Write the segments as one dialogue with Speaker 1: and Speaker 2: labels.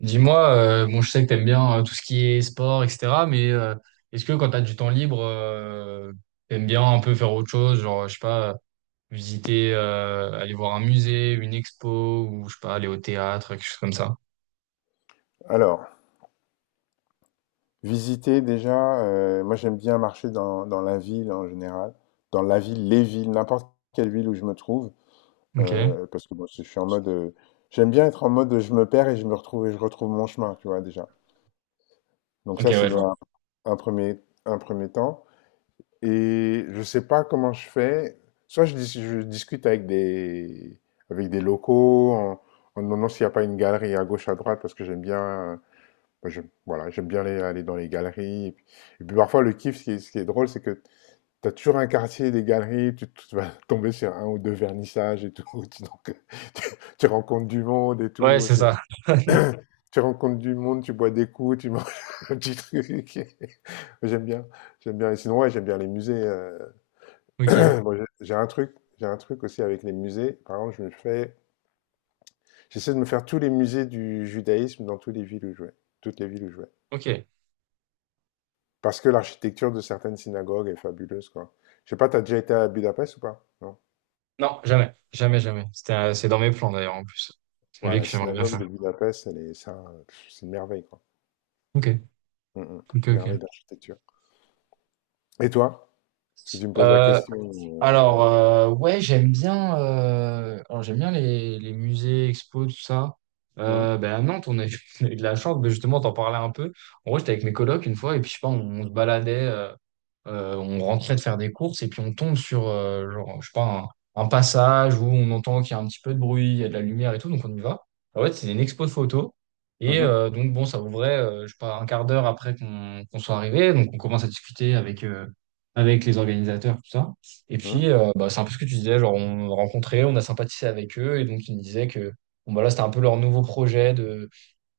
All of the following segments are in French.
Speaker 1: Dis-moi, bon, je sais que t'aimes bien tout ce qui est sport, etc. Mais est-ce que quand t'as du temps libre, t'aimes bien un peu faire autre chose, genre, je sais pas, visiter, aller voir un musée, une expo, ou je sais pas, aller au théâtre, quelque chose comme ça.
Speaker 2: Alors, visiter déjà, moi j'aime bien marcher dans la ville en général, dans la ville, les villes, n'importe quelle ville où je me trouve,
Speaker 1: Ok.
Speaker 2: parce que bon, je suis en mode, j'aime bien être en mode je me perds et je me retrouve et je retrouve mon chemin, tu vois déjà. Donc
Speaker 1: Ok,
Speaker 2: ça c'est
Speaker 1: ouais, je vois.
Speaker 2: dans un premier temps. Et je sais pas comment je fais. Soit je discute avec avec des locaux en demandant s'il n'y a pas une galerie à gauche, à droite, parce que j'aime bien. Moi, voilà, j'aime bien aller dans les galeries. Et puis parfois, le kiff, ce qui est drôle, c'est que tu as toujours un quartier des galeries, tu vas tomber sur un ou deux vernissages et tout. Donc, tu, tu rencontres du monde et
Speaker 1: Ouais,
Speaker 2: tout.
Speaker 1: c'est ça.
Speaker 2: Tu rencontres du monde, tu bois des coups, tu manges un petit truc. J'aime bien. J'aime bien. Et sinon, ouais, j'aime bien les musées.
Speaker 1: Ok.
Speaker 2: Bon, j'ai un truc aussi avec les musées. Par exemple, j'essaie de me faire tous les musées du judaïsme dans toutes les villes où je vais. Toutes les villes où je vais.
Speaker 1: Ok.
Speaker 2: Parce que l'architecture de certaines synagogues est fabuleuse, quoi. Je sais pas, t'as déjà été à Budapest ou pas? Non.
Speaker 1: Non, jamais. Jamais, jamais. C'est dans mes plans d'ailleurs, en plus. C'est une
Speaker 2: Ouais,
Speaker 1: vie
Speaker 2: la
Speaker 1: que j'aimerais bien
Speaker 2: synagogue
Speaker 1: faire.
Speaker 2: de Budapest, elle est, ça, pff, c'est une merveille, quoi.
Speaker 1: Ok.
Speaker 2: Mm, mm.
Speaker 1: Ok,
Speaker 2: Une
Speaker 1: ok.
Speaker 2: merveille d'architecture. Et toi? Parce que tu me poses la
Speaker 1: Euh,
Speaker 2: question.
Speaker 1: Alors,
Speaker 2: euh,
Speaker 1: ouais, j'aime bien, j'aime bien les musées, expos, tout ça.
Speaker 2: euh, Hum.
Speaker 1: Ben à Nantes, on a eu de la chance, mais justement, t'en parlais un peu. En gros, j'étais avec mes colocs une fois, et puis je sais pas, on se baladait, on rentrait de faire des courses, et puis on tombe sur, genre, je sais pas, un passage où on entend qu'il y a un petit peu de bruit, il y a de la lumière et tout, donc on y va. En fait, c'est une expo de photos. Et
Speaker 2: Mhm.
Speaker 1: euh, donc, bon, ça ouvrait, je sais pas, un quart d'heure après qu'on soit arrivé. Donc, on commence à discuter avec les organisateurs, tout ça. Et
Speaker 2: Hum.
Speaker 1: puis, bah, c'est un peu ce que tu disais, genre on a rencontré, on a sympathisé avec eux, et donc ils me disaient que bon, bah, là, c'était un peu leur nouveau projet de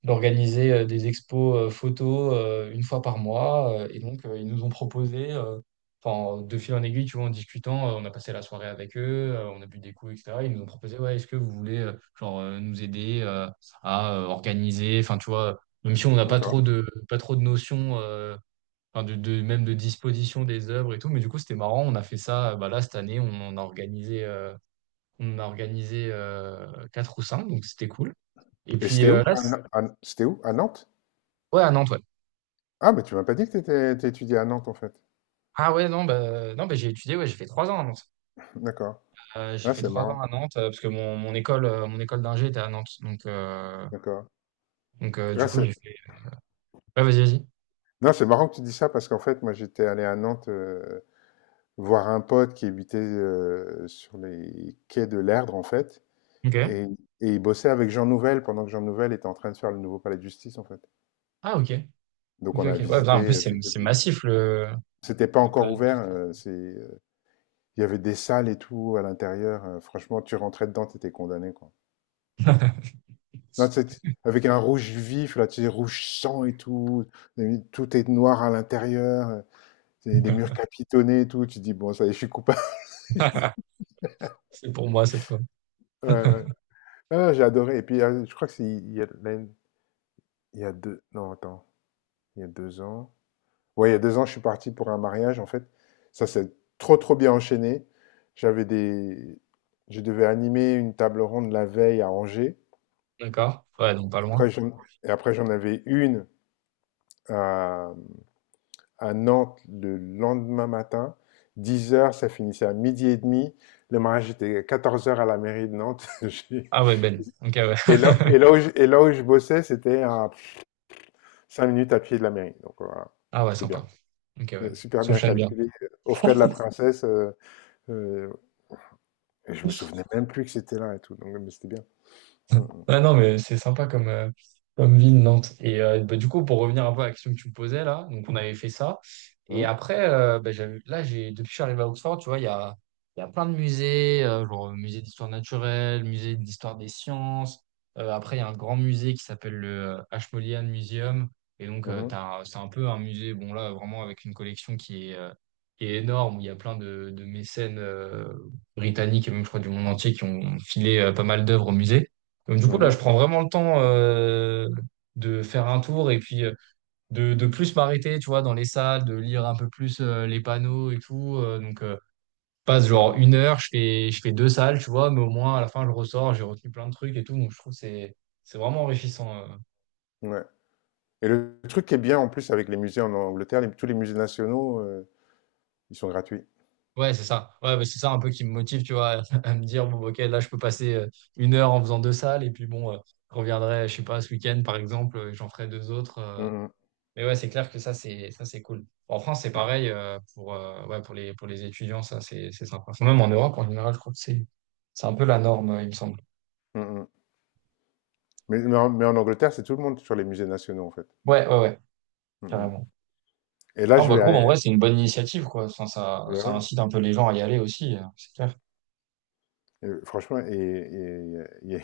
Speaker 1: d'organiser des expos photos une fois par mois. Et donc, ils nous ont proposé, enfin, de fil en aiguille, tu vois, en discutant, on a passé la soirée avec eux, on a bu des coups, etc. Ils nous ont proposé, ouais, est-ce que vous voulez genre, nous aider à organiser, enfin, tu vois, même si on n'a pas
Speaker 2: D'accord.
Speaker 1: pas trop de notions. Enfin de même de disposition des œuvres et tout. Mais du coup, c'était marrant. On a fait ça. Bah là, cette année, on en a organisé, quatre ou cinq, donc c'était cool. Et
Speaker 2: Et
Speaker 1: puis
Speaker 2: c'était où?
Speaker 1: là,
Speaker 2: C'était où? À Nantes?
Speaker 1: ouais, à Nantes, ouais.
Speaker 2: Ah, mais tu m'as pas dit que t'étudiais à Nantes, en fait.
Speaker 1: Ah ouais, non, bah, non, bah, j'ai étudié. Ouais, j'ai fait 3 ans à Nantes.
Speaker 2: D'accord.
Speaker 1: J'ai
Speaker 2: Là,
Speaker 1: fait
Speaker 2: c'est
Speaker 1: 3 ans
Speaker 2: marrant.
Speaker 1: à Nantes parce que mon école, mon école d'ingé était à Nantes. Donc, euh,
Speaker 2: D'accord.
Speaker 1: donc euh, du
Speaker 2: Là,
Speaker 1: coup,
Speaker 2: c'est.
Speaker 1: j'ai fait. Ouais, vas-y, vas-y.
Speaker 2: Non, c'est marrant que tu dis ça parce qu'en fait, moi, j'étais allé à Nantes voir un pote qui habitait sur les quais de l'Erdre, en fait,
Speaker 1: Ok.
Speaker 2: et et il bossait avec Jean Nouvel pendant que Jean Nouvel était en train de faire le nouveau palais de justice, en fait.
Speaker 1: Ah ok.
Speaker 2: Donc
Speaker 1: Ok,
Speaker 2: on a
Speaker 1: ok. Ouais, putain,
Speaker 2: visité,
Speaker 1: en plus,
Speaker 2: heu,
Speaker 1: c'est
Speaker 2: c'était
Speaker 1: c'est massif
Speaker 2: c'était pas
Speaker 1: le
Speaker 2: encore
Speaker 1: palais de
Speaker 2: ouvert,
Speaker 1: justice.
Speaker 2: heu, c'est, heu, Il y avait des salles et tout à l'intérieur, franchement, tu rentrais dedans, t'étais condamné, quoi. Non, tu avec un rouge vif, là, tu sais, rouge sang et tout est noir à l'intérieur, c'est les murs capitonnés et tout, tu te dis: «Bon, ça y est, je suis coupable».
Speaker 1: C'est pour moi cette fois.
Speaker 2: Ouais, ouais. Non, j'ai adoré et puis, je crois que c'est il y a l'année Il y a 2 non, attends, il y a 2 ans. Ouais, il y a 2 ans, je suis parti pour un mariage, en fait. Ça s'est trop, trop bien enchaîné. J'avais des je devais animer une table ronde la veille à Angers.
Speaker 1: D'accord? Ouais, donc pas loin.
Speaker 2: Après, j'en avais une à, à Nantes le lendemain matin. 10 heures, ça finissait à midi et demi. Le mariage était à 14 heures à la mairie de Nantes.
Speaker 1: Ah ouais, belle. Ok, ouais.
Speaker 2: Et là, et là où je bossais, c'était à 5 minutes à pied de la mairie. Donc voilà,
Speaker 1: Ah ouais,
Speaker 2: c'était bien.
Speaker 1: sympa. Ok, ouais.
Speaker 2: Super bien
Speaker 1: S'enchaîne bien.
Speaker 2: calculé, aux frais de la princesse, heu, et je me souvenais même plus que c'était là et tout, donc mais c'était bien. Mmh.
Speaker 1: Ah non, mais c'est sympa comme ville, Nantes. Et bah, du coup, pour revenir un peu à la question que tu me posais là, donc on avait fait ça. Et
Speaker 2: Mh.
Speaker 1: après, bah, là, depuis que je suis arrivé à Oxford, tu vois, il y a plein de musées, genre musée d'histoire naturelle, musée d'histoire des sciences. Après, il y a un grand musée qui s'appelle le Ashmolean Museum. Et donc,
Speaker 2: Mmh. Mh.
Speaker 1: c'est un peu un musée, bon là, vraiment avec une collection qui est énorme, où il y a plein de mécènes britanniques et même, je crois, du monde entier qui ont filé pas mal d'œuvres au musée. Donc, du coup, là, je
Speaker 2: Mmh.
Speaker 1: prends vraiment le temps de faire un tour et puis de, plus m'arrêter, tu vois, dans les salles, de lire un peu plus les panneaux et tout. Donc, je passe
Speaker 2: Mmh
Speaker 1: genre
Speaker 2: mmh.
Speaker 1: une heure, je fais deux salles, tu vois, mais au moins, à la fin, je ressors, j'ai retenu plein de trucs et tout. Donc, je trouve que c'est vraiment enrichissant.
Speaker 2: Mmh. Ouais, et le truc qui est bien en plus avec les musées en Angleterre, les tous les musées nationaux, ils sont gratuits.
Speaker 1: Ouais, c'est ça. Ouais, bah, c'est ça un peu qui me motive, tu vois, à me dire, bon, ok, là, je peux passer une heure en faisant deux salles et puis bon, je reviendrai, je sais pas, ce week-end, par exemple, et j'en ferai deux autres.
Speaker 2: Mmh. Mh.
Speaker 1: Mais ouais, c'est clair que ça, c'est cool. En France, c'est
Speaker 2: Mmh.
Speaker 1: pareil pour, ouais, pour les étudiants, ça, c'est sympa. Enfin, même en Europe, en général, je crois que c'est un peu la norme, il me semble.
Speaker 2: Mmh mmh. Mais mais en Angleterre, c'est tout le monde sur les musées nationaux, en fait.
Speaker 1: Ouais, ouais, ouais,
Speaker 2: Mmh mmh.
Speaker 1: carrément.
Speaker 2: et là,
Speaker 1: Non,
Speaker 2: je
Speaker 1: bah, je
Speaker 2: vais
Speaker 1: trouve,
Speaker 2: aller
Speaker 1: en vrai, c'est une bonne initiative, quoi. Enfin, ça,
Speaker 2: ouais,
Speaker 1: ça
Speaker 2: ouais,
Speaker 1: incite un peu les gens à y aller aussi, c'est clair.
Speaker 2: franchement, et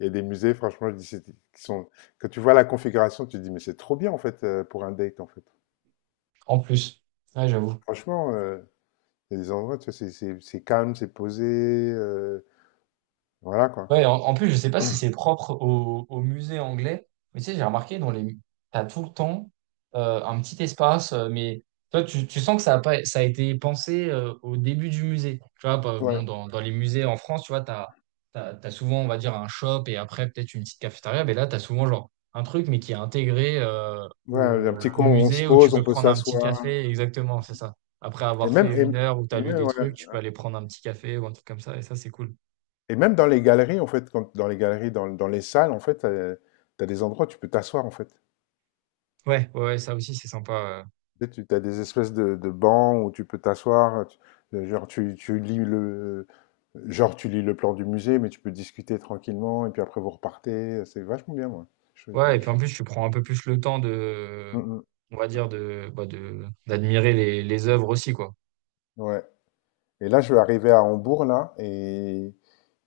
Speaker 2: il y a des musées, franchement, je dis, c'est qui sont quand tu vois la configuration, tu te dis: «Mais c'est trop bien, en fait, pour un date, en fait».
Speaker 1: En plus, ouais, j'avoue.
Speaker 2: Franchement, il y a des endroits, tu vois, c'est calme, c'est posé. Voilà, quoi.
Speaker 1: Ouais, en plus, je sais pas si c'est propre au musée anglais, mais tu sais, j'ai remarqué t'as tout le temps un petit espace, mais toi, tu sens que ça a pas, ça a été pensé au début du musée. Tu vois, bah,
Speaker 2: Ouais,
Speaker 1: bon, dans les musées en France, tu vois, t'as souvent, on va dire, un shop et après peut-être une petite cafétéria, mais là, t'as souvent genre un truc, mais qui est intégré
Speaker 2: ouais, un
Speaker 1: au,
Speaker 2: petit
Speaker 1: au
Speaker 2: coin où on se
Speaker 1: musée où tu
Speaker 2: pose,
Speaker 1: peux
Speaker 2: on peut
Speaker 1: prendre un petit
Speaker 2: s'asseoir.
Speaker 1: café. Exactement, c'est ça. Après
Speaker 2: Et
Speaker 1: avoir fait
Speaker 2: même,
Speaker 1: une heure où t'as
Speaker 2: et
Speaker 1: lu
Speaker 2: même,
Speaker 1: des
Speaker 2: ouais.
Speaker 1: trucs, tu peux aller prendre un petit café ou un truc comme ça, et ça, c'est cool.
Speaker 2: Et même dans les galeries, en fait, quand, dans les galeries, dans, dans les salles, en fait, t'as des endroits où tu peux t'asseoir, en fait.
Speaker 1: Ouais, ouais, ouais, ça aussi, c'est sympa.
Speaker 2: Tu sais, t'as des espèces de bancs où tu peux t'asseoir. Genre, genre, tu lis le plan du musée, mais tu peux discuter tranquillement. Et puis après, vous repartez. C'est vachement bien, moi. Je,
Speaker 1: Ouais, et
Speaker 2: je-
Speaker 1: puis
Speaker 2: je-
Speaker 1: en plus, tu prends un peu plus le temps de,
Speaker 2: Mm, mm.
Speaker 1: on va dire, d'admirer les œuvres aussi, quoi.
Speaker 2: Ouais. Et là, je vais arriver à Hambourg, là, et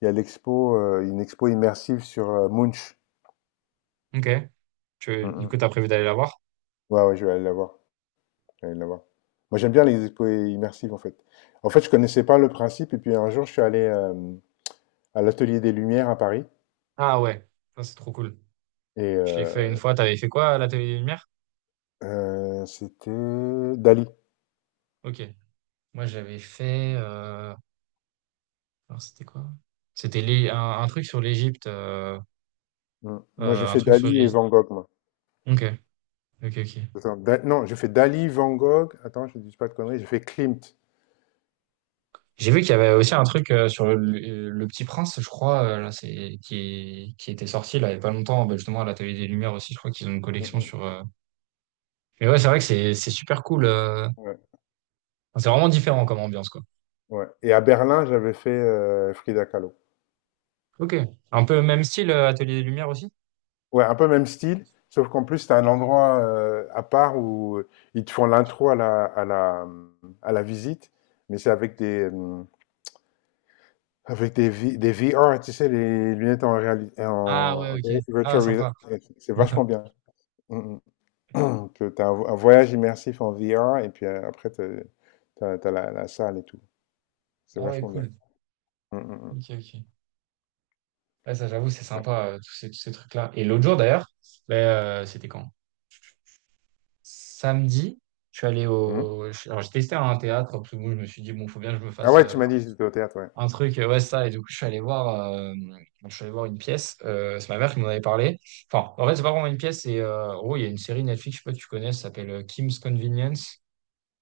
Speaker 2: il y a une expo immersive sur Munch.
Speaker 1: Ok. Du coup,
Speaker 2: Mhm.
Speaker 1: t'as prévu d'aller la voir?
Speaker 2: Ouais, ouais, je vais aller la voir. Je vais aller la voir. Moi, j'aime bien les expos immersives, en fait. En fait, je connaissais pas le principe, et puis un jour, je suis allé à l'Atelier des Lumières à Paris,
Speaker 1: Ah ouais, ça, c'est trop cool.
Speaker 2: et
Speaker 1: Je l'ai fait une fois. T'avais fait quoi à l'Atelier des Lumières?
Speaker 2: c'était Dali.
Speaker 1: Ok. Moi, j'avais fait, alors, c'était quoi? C'était un truc sur l'Égypte
Speaker 2: Mm. Non, j'ai
Speaker 1: euh, un
Speaker 2: fait
Speaker 1: truc sur
Speaker 2: Dali et
Speaker 1: l'Égypte.
Speaker 2: Van Gogh, moi.
Speaker 1: Ok, ok, ok.
Speaker 2: Attends, non, j'ai fait Dali, Van Gogh, attends, je ne dis pas de conneries, j'ai fait Klimt.
Speaker 1: J'ai vu qu'il y avait aussi un truc sur Petit Prince, je crois, là, qui était sorti là, il y a pas longtemps, bah, justement à la télé des Lumières aussi, je crois qu'ils ont une
Speaker 2: Mm,
Speaker 1: collection
Speaker 2: mm.
Speaker 1: sur. Mais ouais, c'est vrai que c'est super cool.
Speaker 2: Ouais,
Speaker 1: Enfin, c'est vraiment différent comme ambiance, quoi.
Speaker 2: ouais. Et à Berlin, j'avais fait Frida Kahlo.
Speaker 1: Ok. Un peu même style, Atelier des Lumières aussi?
Speaker 2: Ouais, un peu même style, sauf qu'en plus, tu un endroit à part où ils te font l'intro à à la visite, mais c'est avec des, V- des VR, tu sais, les lunettes en réalité,
Speaker 1: Ah ouais,
Speaker 2: en
Speaker 1: ok. Ah,
Speaker 2: virtual
Speaker 1: sympa.
Speaker 2: reality. C'est vachement bien. Mm, mm. Que tu un, un voyage immersif en VR, et puis après, t'as la salle et tout. C'est
Speaker 1: Ah ouais,
Speaker 2: vachement bien.
Speaker 1: cool.
Speaker 2: Mm, mm, mm.
Speaker 1: Ok, ok. Ouais, ça, j'avoue, c'est
Speaker 2: Ouais.
Speaker 1: sympa, tous ces trucs-là. Et l'autre jour, d'ailleurs, bah, c'était quand? Samedi, je suis allé
Speaker 2: Mhm.
Speaker 1: au. Je- Alors, j'ai testé un théâtre, parce que bon, je me suis dit, bon, faut bien que je me
Speaker 2: Ah
Speaker 1: fasse.
Speaker 2: ouais, tu m'as dit que j'étais au théâtre, ouais.
Speaker 1: Un truc, ouais, ça. Et du coup, je suis allé voir une pièce. C'est ma mère qui m'en avait parlé. Enfin, en fait, c'est pas vraiment une pièce. C'est, en gros, il y a une série Netflix, je sais pas si tu connais, ça s'appelle Kim's Convenience.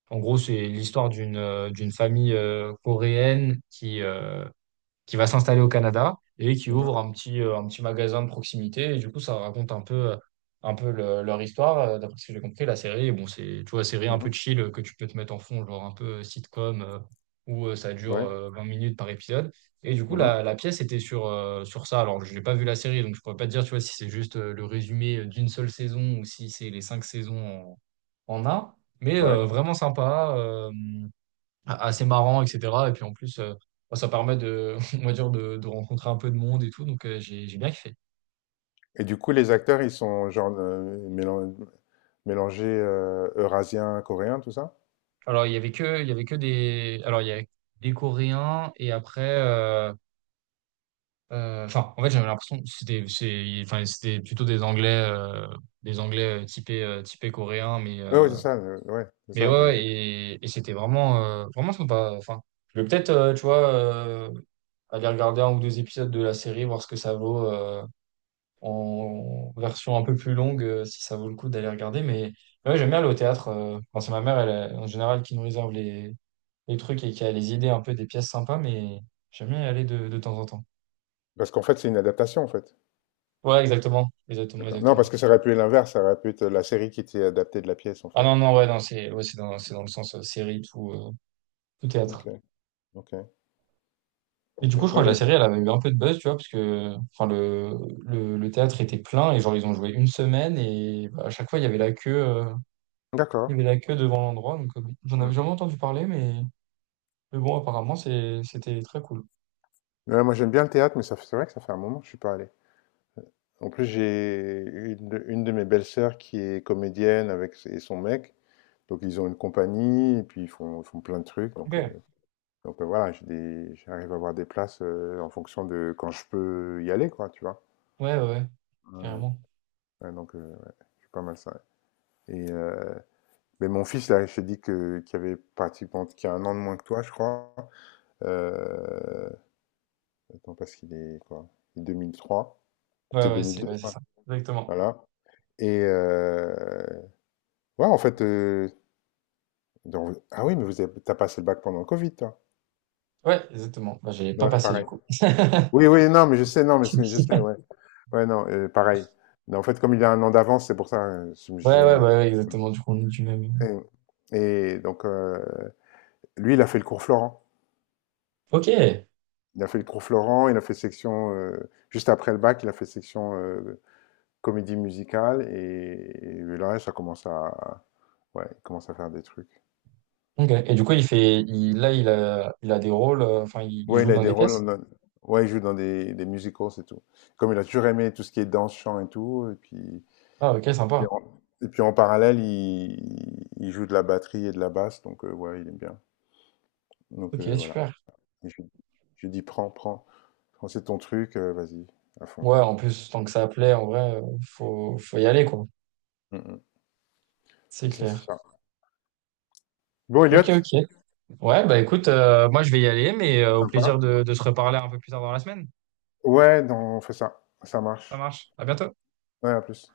Speaker 1: En gros, c'est l'histoire d'une famille coréenne qui va s'installer au Canada et qui ouvre
Speaker 2: Mhm,
Speaker 1: un petit magasin de proximité. Et du coup, ça raconte un peu leur histoire. D'après ce que j'ai compris, la série, bon, c'est, tu vois, série un peu
Speaker 2: mhm.
Speaker 1: chill que tu peux te mettre en fond, genre un peu sitcom, où ça dure
Speaker 2: Ouais.
Speaker 1: 20 minutes par épisode. Et du coup,
Speaker 2: Mhm,
Speaker 1: la pièce était sur ça. Alors, je n'ai pas vu la série, donc je ne pourrais pas te dire, tu vois, si c'est juste le résumé d'une seule saison ou si c'est les cinq saisons en un. Mais
Speaker 2: ouais.
Speaker 1: vraiment sympa. Assez marrant, etc. Et puis en plus, bon, ça permet de, on va dire, de rencontrer un peu de monde et tout. Donc j'ai bien kiffé.
Speaker 2: Et du coup, les acteurs, ils sont genre mélangés eurasiens, coréens, tout ça?
Speaker 1: Il y avait que des, alors il y avait des Coréens et après, enfin en fait j'avais l'impression que enfin c'était plutôt des Anglais typés coréens, mais
Speaker 2: Ah oui, c'est
Speaker 1: euh,
Speaker 2: ça, ouais, c'est
Speaker 1: mais
Speaker 2: ça.
Speaker 1: ouais
Speaker 2: des-
Speaker 1: ouais, et c'était vraiment sympa. Enfin, je vais peut-être, tu vois, aller regarder un ou deux épisodes de la série, voir ce que ça vaut. En version un peu plus longue si ça vaut le coup d'aller regarder. Mais ouais, j'aime bien aller au théâtre. Enfin, c'est ma mère, elle, en général, qui nous réserve les, trucs et qui a les idées un peu des pièces sympas, mais j'aime bien y aller de temps en temps.
Speaker 2: Parce qu'en fait, c'est une adaptation, en fait.
Speaker 1: Ouais, exactement. Exactement,
Speaker 2: D'accord. Non,
Speaker 1: exactement.
Speaker 2: parce que ça aurait pu être l'inverse, ça aurait pu être la série qui était adaptée de la pièce, en
Speaker 1: Ah
Speaker 2: fait.
Speaker 1: non, non, ouais, non, C'est dans le sens série, tout, tout
Speaker 2: Ok,
Speaker 1: théâtre.
Speaker 2: ok,
Speaker 1: Et du
Speaker 2: ok.
Speaker 1: coup, je
Speaker 2: Moi,
Speaker 1: crois que la
Speaker 2: j'aime bien.
Speaker 1: série, elle avait eu un peu de buzz, tu vois, parce que enfin, le, le théâtre était plein et genre, ils ont joué une semaine et bah, à chaque fois, il y avait la queue, euh,
Speaker 2: D'accord.
Speaker 1: il y avait la queue devant l'endroit. Donc, j'en
Speaker 2: Hmm.
Speaker 1: avais jamais entendu parler, mais bon, apparemment, c'était très cool.
Speaker 2: Ouais, moi, j'aime bien le théâtre, mais c'est vrai que ça fait un moment que je suis pas allé. En plus, j'ai une de mes belles-sœurs qui est comédienne et son mec. Donc, ils ont une compagnie, et puis ils font plein de trucs.
Speaker 1: Ok.
Speaker 2: Donc,
Speaker 1: Ouais,
Speaker 2: donc, voilà, j'arrive à avoir des places, en fonction de quand je peux y aller, quoi, tu vois?
Speaker 1: ouais, ouais, carrément.
Speaker 2: Ouais, donc, c'est pas mal ça, ouais, et mais mon fils là, je t'ai dit que qu'il avait pratiquement qui a un an de moins que toi, je crois, heu, attends parce qu'il est quoi? 2003,
Speaker 1: Ouais,
Speaker 2: c'est
Speaker 1: ouais,
Speaker 2: 2002
Speaker 1: c'est
Speaker 2: ça?
Speaker 1: ça. Exactement.
Speaker 2: Voilà, et ouais, en fait, dans ah oui, mais vous avez tu passé le bac pendant le Covid, toi?
Speaker 1: Ouais, exactement. Bah, j'allais pas
Speaker 2: Ouais,
Speaker 1: passer du
Speaker 2: pareil.
Speaker 1: coup.
Speaker 2: Oui, oui, non, mais je sais, non, mais ce je sais, ouais. Ouais, non, pareil. Mais en fait, comme il a un an d'avance, c'est pour ça, je me
Speaker 1: Ouais, ouais, bah, ouais, exactement. Du coup, on est du même.
Speaker 2: Et, et donc, lui, il a fait le cours Florent.
Speaker 1: Ok.
Speaker 2: Il a fait le cours Florent, il a fait section, juste après le bac, il a fait section comédie musicale. Et, là, ouais, il commence à faire des trucs.
Speaker 1: Ok. Et du coup, là, il a des rôles. Enfin, il
Speaker 2: Ouais,
Speaker 1: joue
Speaker 2: il a
Speaker 1: dans
Speaker 2: des
Speaker 1: des
Speaker 2: rôles,
Speaker 1: pièces.
Speaker 2: ouais, il joue dans des musicals, c'est tout. Comme il a toujours aimé tout ce qui est danse, chant et tout.
Speaker 1: Ah, ok,
Speaker 2: Puis
Speaker 1: sympa.
Speaker 2: en, et puis en parallèle, il joue de la batterie et de la basse, donc ouais, il aime bien. Donc
Speaker 1: Ok,
Speaker 2: voilà.
Speaker 1: super.
Speaker 2: Et je dis, prends, prends, prends, c'est ton truc, vas-y, à fond.
Speaker 1: Ouais, en plus, tant que ça plaît, en vrai, faut y aller, quoi.
Speaker 2: Mmh mh.
Speaker 1: C'est
Speaker 2: C'est ça, c'est
Speaker 1: clair.
Speaker 2: ça. Bon
Speaker 1: Ok,
Speaker 2: Elliot,
Speaker 1: ok. Ouais, bah écoute, moi, je vais y aller, mais au plaisir
Speaker 2: sympa.
Speaker 1: de se reparler un peu plus tard dans la semaine.
Speaker 2: Ouais, non, on fait ça. Ça
Speaker 1: Ça
Speaker 2: marche.
Speaker 1: marche. À bientôt.
Speaker 2: Ouais, à plus.